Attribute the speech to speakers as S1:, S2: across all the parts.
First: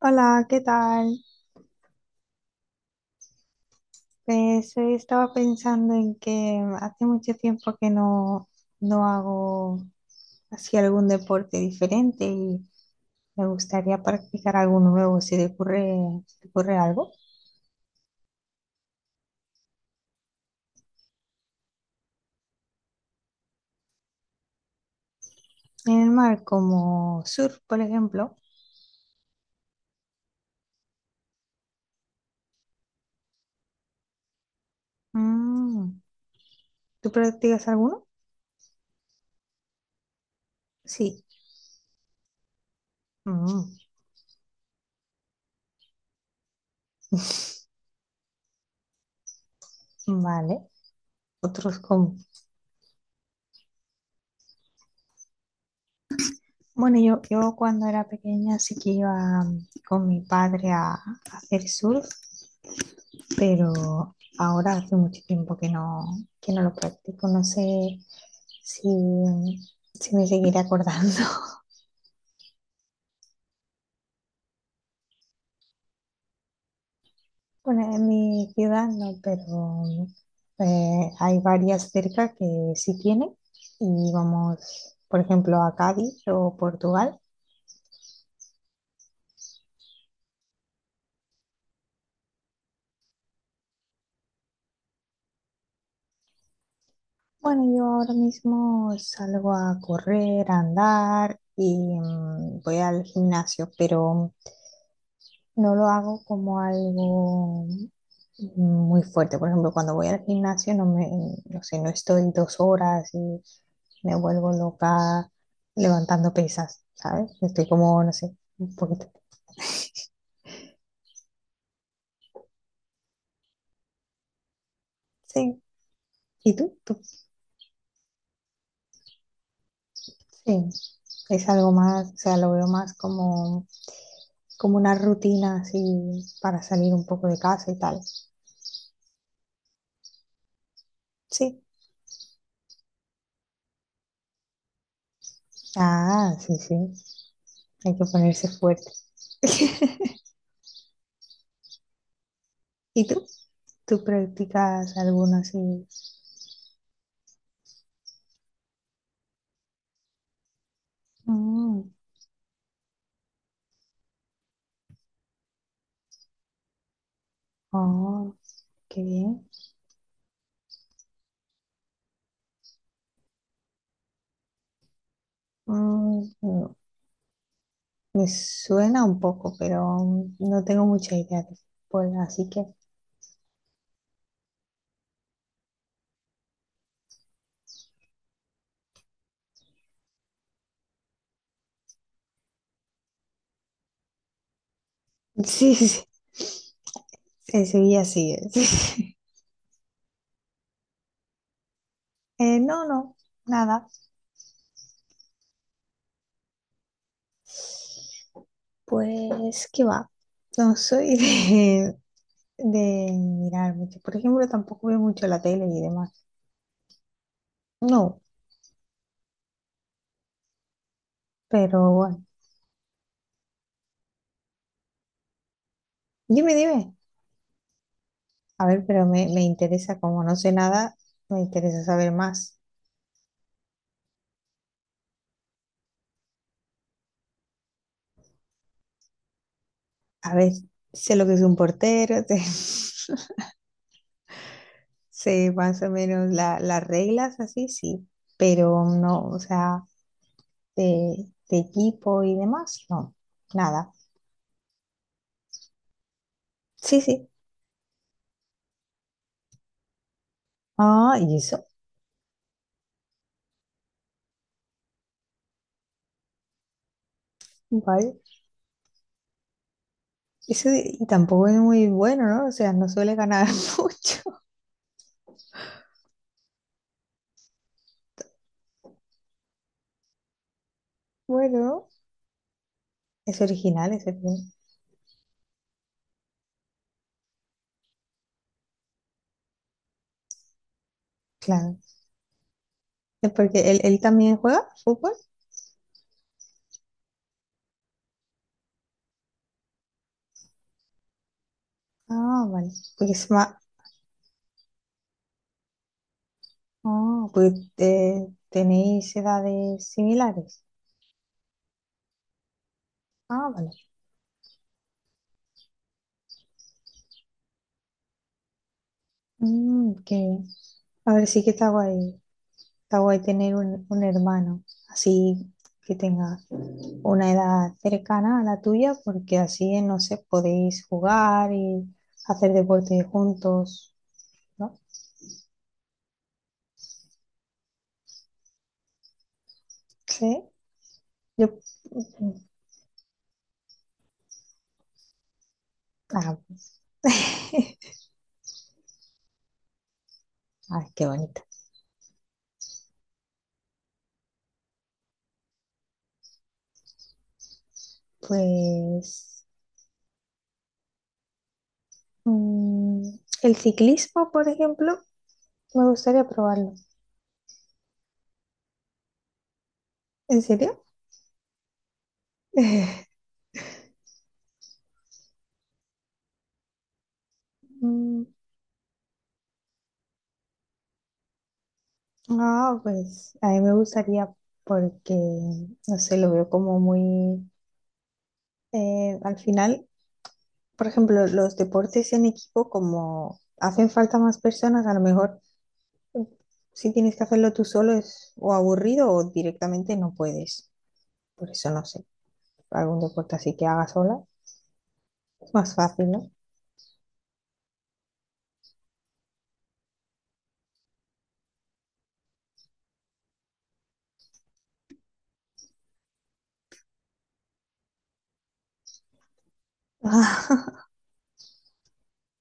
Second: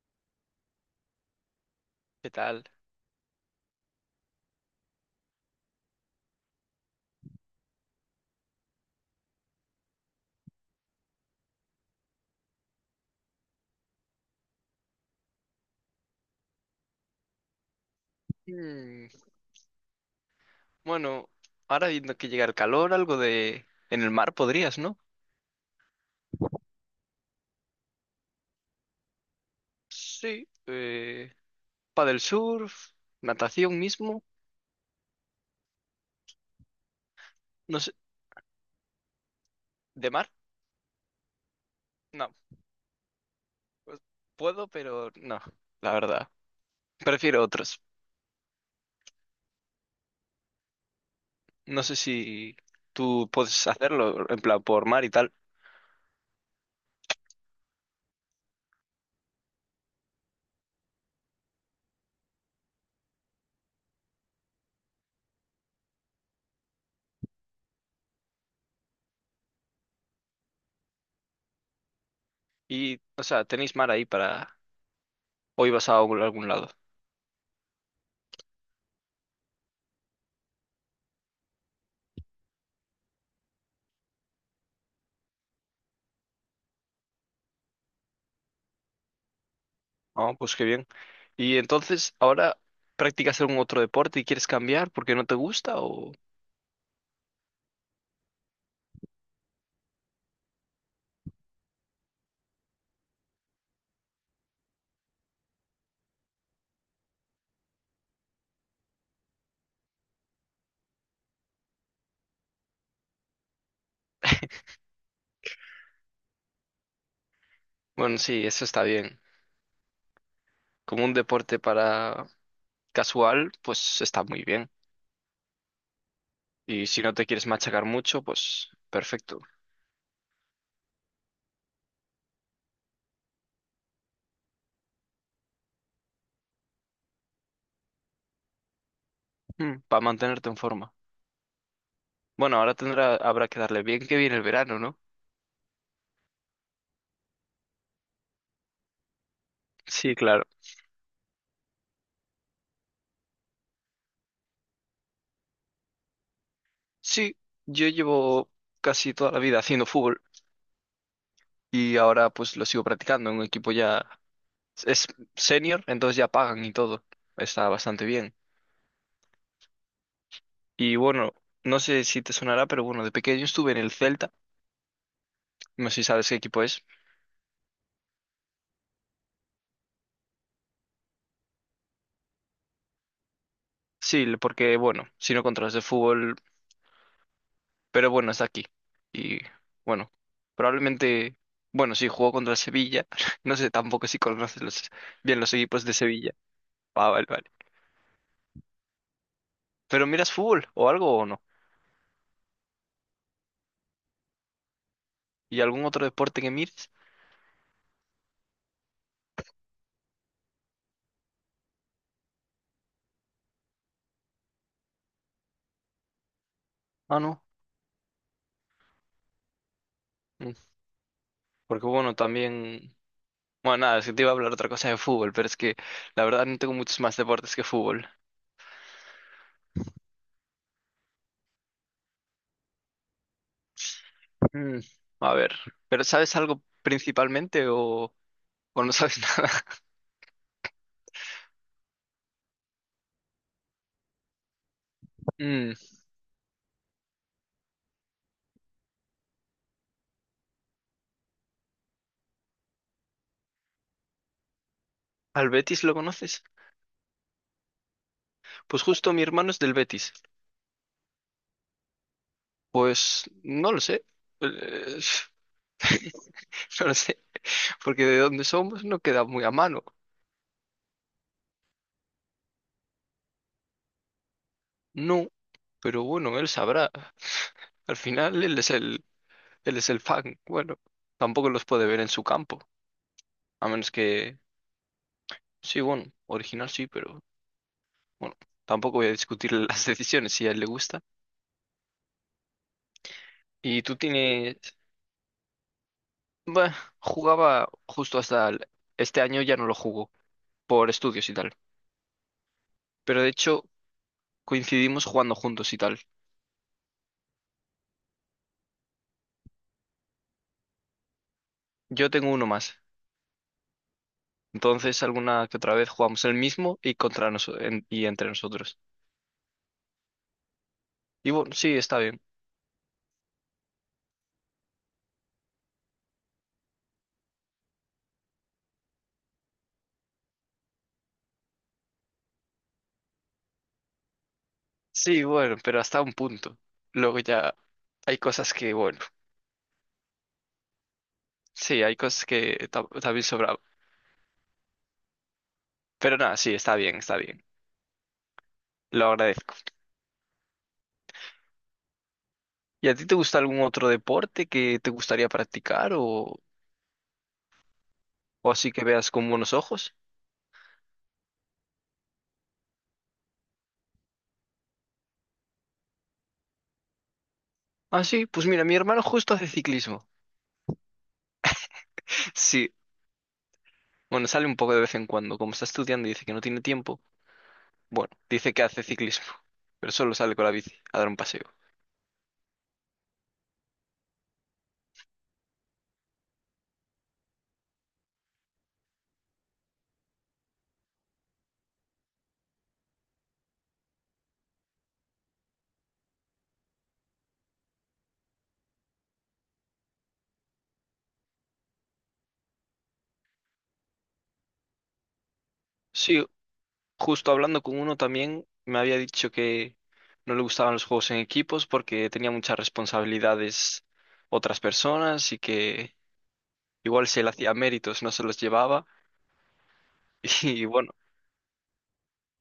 S1: Hola, ¿qué tal?
S2: ¿Qué tal?
S1: Pues hoy estaba pensando en que hace mucho tiempo que no, no hago así algún deporte diferente y me gustaría practicar alguno nuevo si te ocurre algo.
S2: Mm, Bueno, ahora viendo que llega el calor, algo de... En el mar podrías, ¿no?
S1: En el mar, como surf, por ejemplo.
S2: Sí. Del surf, natación mismo,
S1: Mm, ¿Tú practicas
S2: no sé.
S1: alguno?
S2: ¿De mar?
S1: Sí.
S2: No.
S1: Mm,
S2: Pues, puedo, pero no, la verdad. Prefiero otros.
S1: vale. Otros
S2: No sé
S1: como.
S2: si tú puedes hacerlo, en plan, por mar y tal.
S1: Bueno, yo cuando era pequeña sí que iba con mi padre a hacer surf, pero ahora hace mucho tiempo que no, lo practico. No sé si, si me seguiré acordando.
S2: Y, o sea, tenéis mar ahí para... Hoy vas a algún lado.
S1: Bueno, en mi ciudad no, pero hay varias cerca que sí tienen y vamos, por ejemplo, a Cádiz o Portugal.
S2: Ah, pues qué bien. Y entonces, ahora... ¿Practicas algún otro deporte y quieres cambiar porque no te gusta o...?
S1: Bueno, yo ahora mismo salgo a correr, a andar y voy al gimnasio, pero no lo hago como algo muy fuerte. Por ejemplo, cuando voy al gimnasio no me, no sé, no estoy dos horas y me vuelvo loca levantando pesas, ¿sabes? Estoy como, no
S2: Bueno,
S1: sé,
S2: sí, eso
S1: un
S2: está
S1: poquito.
S2: bien. Como un deporte para casual, pues está muy bien.
S1: Sí. ¿Y tú?
S2: Y
S1: ¿Tú?
S2: si no te quieres machacar mucho, pues perfecto.
S1: Sí. Es algo más, o sea, lo veo más como, una rutina así para salir un poco de casa y tal.
S2: Para mantenerte en forma.
S1: Sí.
S2: Bueno, ahora tendrá, habrá que darle bien que viene el verano, ¿no?
S1: Ah, sí, sí. Hay que ponerse fuerte.
S2: Sí, claro.
S1: ¿Y tú? ¿Tú practicas alguna así?
S2: Sí, yo llevo casi toda la vida haciendo fútbol
S1: Mm,
S2: y ahora pues lo sigo practicando en un equipo ya es senior, entonces ya pagan y todo. Está bastante
S1: oh,
S2: bien.
S1: qué bien.
S2: Y bueno, no sé si te sonará, pero bueno, de pequeño estuve en el Celta. No sé si
S1: Mm,
S2: sabes qué equipo
S1: no,
S2: es.
S1: me suena un poco, pero no tengo mucha idea de fútbol, así que
S2: Sí, porque bueno, si no controlas el fútbol, pero bueno, está aquí. Y bueno, probablemente, bueno, sí, jugó contra Sevilla. No sé tampoco si conoces bien los
S1: sí,
S2: equipos de
S1: sí,
S2: Sevilla. Ah, vale, vale.
S1: sí, el Sevilla sí. Sí.
S2: Pero miras fútbol o algo o no.
S1: No, no, nada.
S2: ¿Y algún otro deporte que mires?
S1: Pues qué va. No soy de, mirar mucho. Por ejemplo, tampoco veo mucho la tele y demás.
S2: Ah, no.
S1: No,
S2: Mm, Porque
S1: pero
S2: bueno,
S1: bueno.
S2: también... Bueno, nada, es que te iba a hablar otra cosa de fútbol, pero es que la verdad
S1: Dime,
S2: no tengo
S1: dime.
S2: muchos más deportes que fútbol.
S1: A ver, pero me interesa, como no sé nada, me interesa saber más.
S2: Mm, a ver, ¿pero sabes algo principalmente o no sabes nada?
S1: A ver, sé lo que es un portero, sé, sé
S2: Mm,
S1: más o menos las reglas, así sí, pero no, o sea, de equipo y demás, no, nada.
S2: ¿al Betis lo conoces?
S1: Sí, sí.
S2: Pues justo mi hermano es del Betis.
S1: Ah, y eso,
S2: Pues no lo sé. Eh, No lo sé. Porque
S1: vale.
S2: de dónde somos no queda muy a mano.
S1: Y tampoco es muy bueno, ¿no? O sea, no suele ganar mucho.
S2: No. Pero bueno, él sabrá. Al final él es el fan. Bueno, tampoco los puede
S1: Bueno,
S2: ver en su campo.
S1: es
S2: A menos
S1: original ese tío.
S2: que, sí, bueno, original sí, pero bueno, tampoco voy a discutir las decisiones si a él le gusta.
S1: Claro. Es porque él,
S2: Y tú
S1: él también
S2: tienes,
S1: juega fútbol.
S2: bueno, jugaba justo hasta este año ya no lo jugó por estudios y tal.
S1: Ah, vale. Porque
S2: Pero
S1: es
S2: de
S1: más.
S2: hecho, coincidimos jugando juntos y tal.
S1: Ah, pues tenéis edades similares.
S2: Yo tengo uno más.
S1: Ah, vale.
S2: Entonces, alguna que otra vez jugamos el mismo y contra nosotros y entre nosotros.
S1: Mm, ok. A ver,
S2: Y
S1: sí que
S2: bueno,
S1: está
S2: sí, está
S1: guay.
S2: bien.
S1: Está guay tener un hermano, así que tenga una edad cercana a la tuya, porque así, no sé, podéis jugar y hacer deporte juntos, ¿no?
S2: Sí, bueno, pero hasta un punto. Luego ya hay cosas que, bueno,
S1: Sí, yo.
S2: sí, hay cosas
S1: Mm,
S2: que también sobraba. Pero nada,
S1: ah,
S2: sí, está bien, está bien. Lo agradezco.
S1: ay, qué bonito.
S2: ¿Y a ti te gusta algún otro deporte que te gustaría practicar o así que veas con
S1: Pues
S2: buenos ojos?
S1: mm, el ciclismo, por ejemplo, me gustaría probarlo.
S2: Ah, sí, pues mira, mi hermano justo hace ciclismo.
S1: ¿En serio?
S2: Sí, bueno, sale un poco de vez en cuando. Como está estudiando y dice que no tiene tiempo, bueno,
S1: Mm,
S2: dice que hace ciclismo, pero solo sale con la bici a dar un paseo.
S1: ah, pues a mí me gustaría porque, no sé, lo veo como muy. Al final, por ejemplo, los deportes en equipo, como hacen falta más personas, a lo mejor mm, si tienes que hacerlo tú solo es o aburrido o directamente no puedes. Por eso, no sé, algún deporte así que haga sola es más fácil,
S2: Sí,
S1: ¿no?
S2: justo hablando con uno también me había dicho que no le gustaban los juegos en equipos porque tenía muchas responsabilidades otras personas y que igual si él hacía méritos no se los llevaba. Y bueno,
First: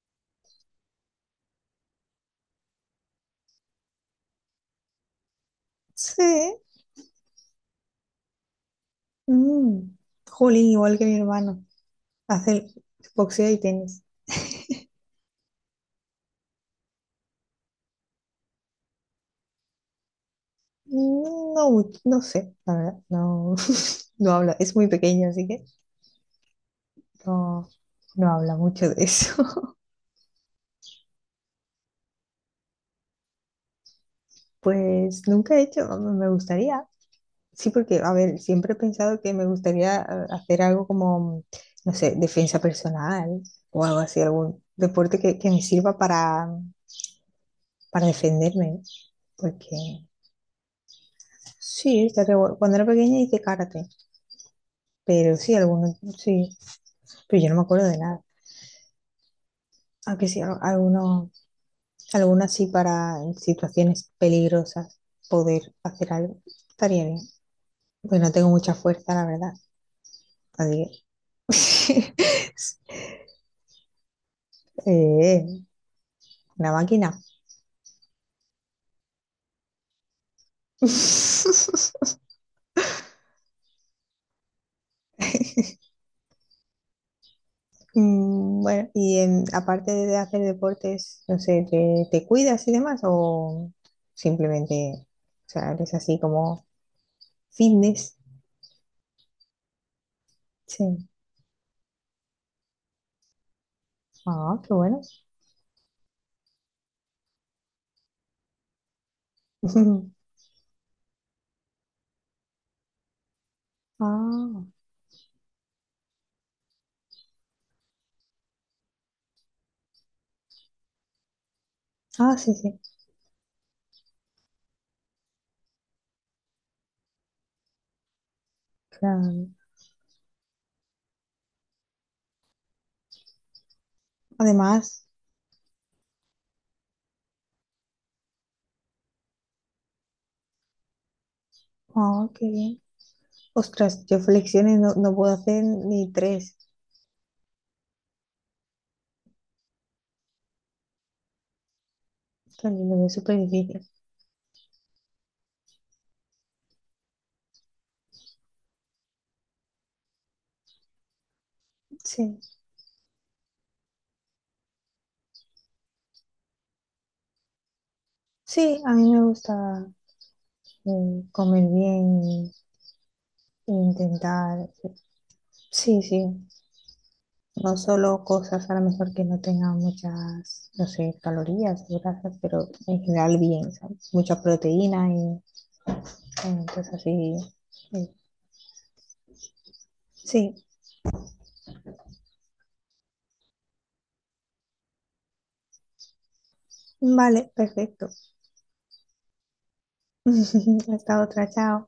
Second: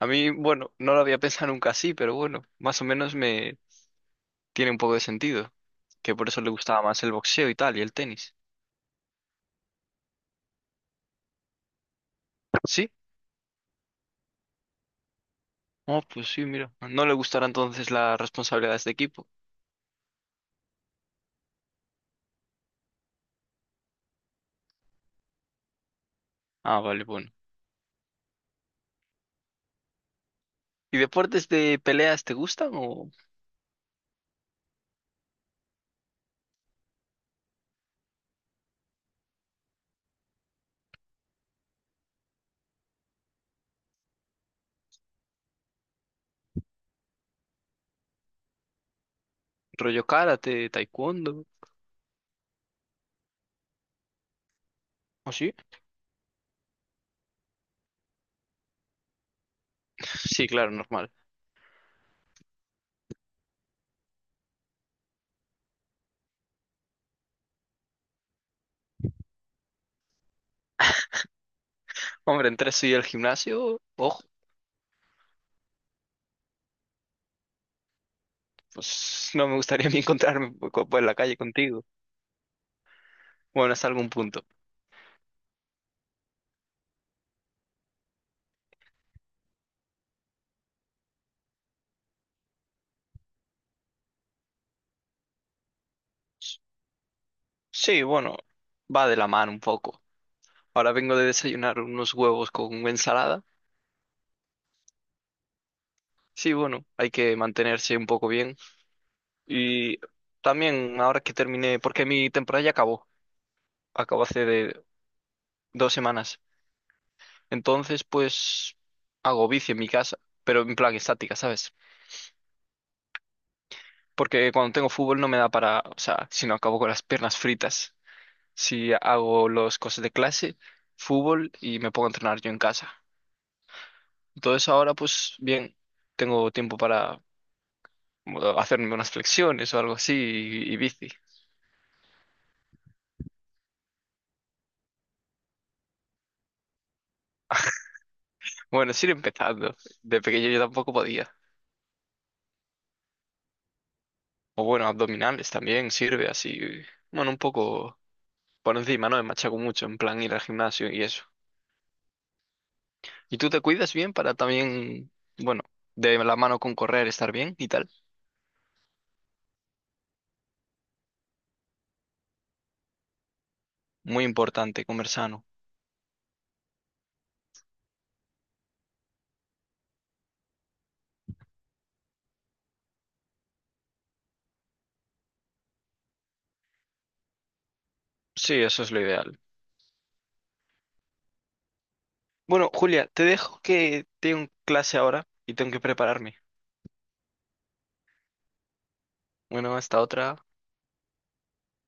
S2: a mí, bueno, no lo había pensado nunca así, pero bueno, más o menos me tiene un poco de sentido, que por eso le
S1: Sí.
S2: gustaba más el boxeo y tal y el tenis.
S1: Mm. Jolín, igual que mi hermano. Hace
S2: ¿Sí?
S1: boxeo y tenis.
S2: Oh, pues sí, mira, no le gustará entonces las responsabilidades de equipo.
S1: No, no sé, la verdad, no, no habla, es muy pequeño, así que
S2: Ah, vale, bueno.
S1: no, no habla mucho de eso.
S2: ¿Y deportes de peleas te gustan? ¿O
S1: Pues nunca he hecho, me gustaría, sí, porque, a ver, siempre he pensado que me gustaría hacer algo como, no sé, defensa personal o algo así, algún deporte que, me sirva para defenderme, porque
S2: rollo karate, taekwondo?
S1: sí, estaría guay. Cuando era pequeña hice karate,
S2: ¿O
S1: pero
S2: sí?
S1: sí, algunos, sí, pero yo no me acuerdo de nada. Aunque sí,
S2: Sí, claro, normal.
S1: algunos. Algunas sí para en situaciones peligrosas poder hacer algo. Estaría bien. Pues no tengo mucha fuerza, la verdad. Así que.
S2: Hombre, entre eso y el gimnasio, ojo,
S1: Eh, una máquina.
S2: pues no me gustaría ni encontrarme por por la calle contigo. Bueno, hasta algún punto.
S1: Mm, bueno, y aparte de hacer deportes, no sé, ¿te cuidas y demás? ¿O simplemente, o sea, eres así como
S2: Sí,
S1: fitness?
S2: bueno, va de la mano un poco. Ahora
S1: Sí.
S2: vengo de desayunar unos huevos con ensalada.
S1: Ah, qué bueno.
S2: Sí, bueno, hay que mantenerse un poco bien. Y también ahora que terminé, porque mi temporada ya acabó, acabó hace
S1: Ah,
S2: de 2 semanas. Entonces, pues hago bici en mi casa, pero en plan estática, ¿sabes?
S1: ah, sí, sí,
S2: Porque cuando tengo fútbol no me da para, o sea, si no acabo con las piernas fritas. Si
S1: claro.
S2: hago los cosas de clase, fútbol y me pongo a entrenar yo en casa. Entonces ahora,
S1: Además,
S2: pues bien, tengo tiempo para bueno, hacerme unas flexiones o algo así y bici.
S1: ah, qué bien. Ostras, yo flexiones no, no puedo hacer ni tres.
S2: Bueno, es ir empezando. De pequeño yo tampoco podía.
S1: También es súper difícil.
S2: O bueno, abdominales también sirve así. Bueno, un poco por encima, ¿no? Me machaco mucho en plan ir al gimnasio y eso.
S1: Sí.
S2: ¿Y tú te cuidas bien para también, bueno, de la mano con correr, estar bien y tal?
S1: Sí, a mí me gusta comer bien e
S2: Muy
S1: intentar.
S2: importante, comer sano.
S1: Sí, sí. No solo cosas a lo mejor que no tengan muchas, no sé, calorías o grasas, pero en general bien, ¿sabes? Mucha proteína y cosas así. Sí.
S2: Sí, eso es lo ideal.
S1: Sí.
S2: Bueno, Julia, te dejo que tengo clase ahora y tengo que prepararme.
S1: Vale, perfecto.
S2: Bueno, hasta otra.
S1: Hasta otra, chao.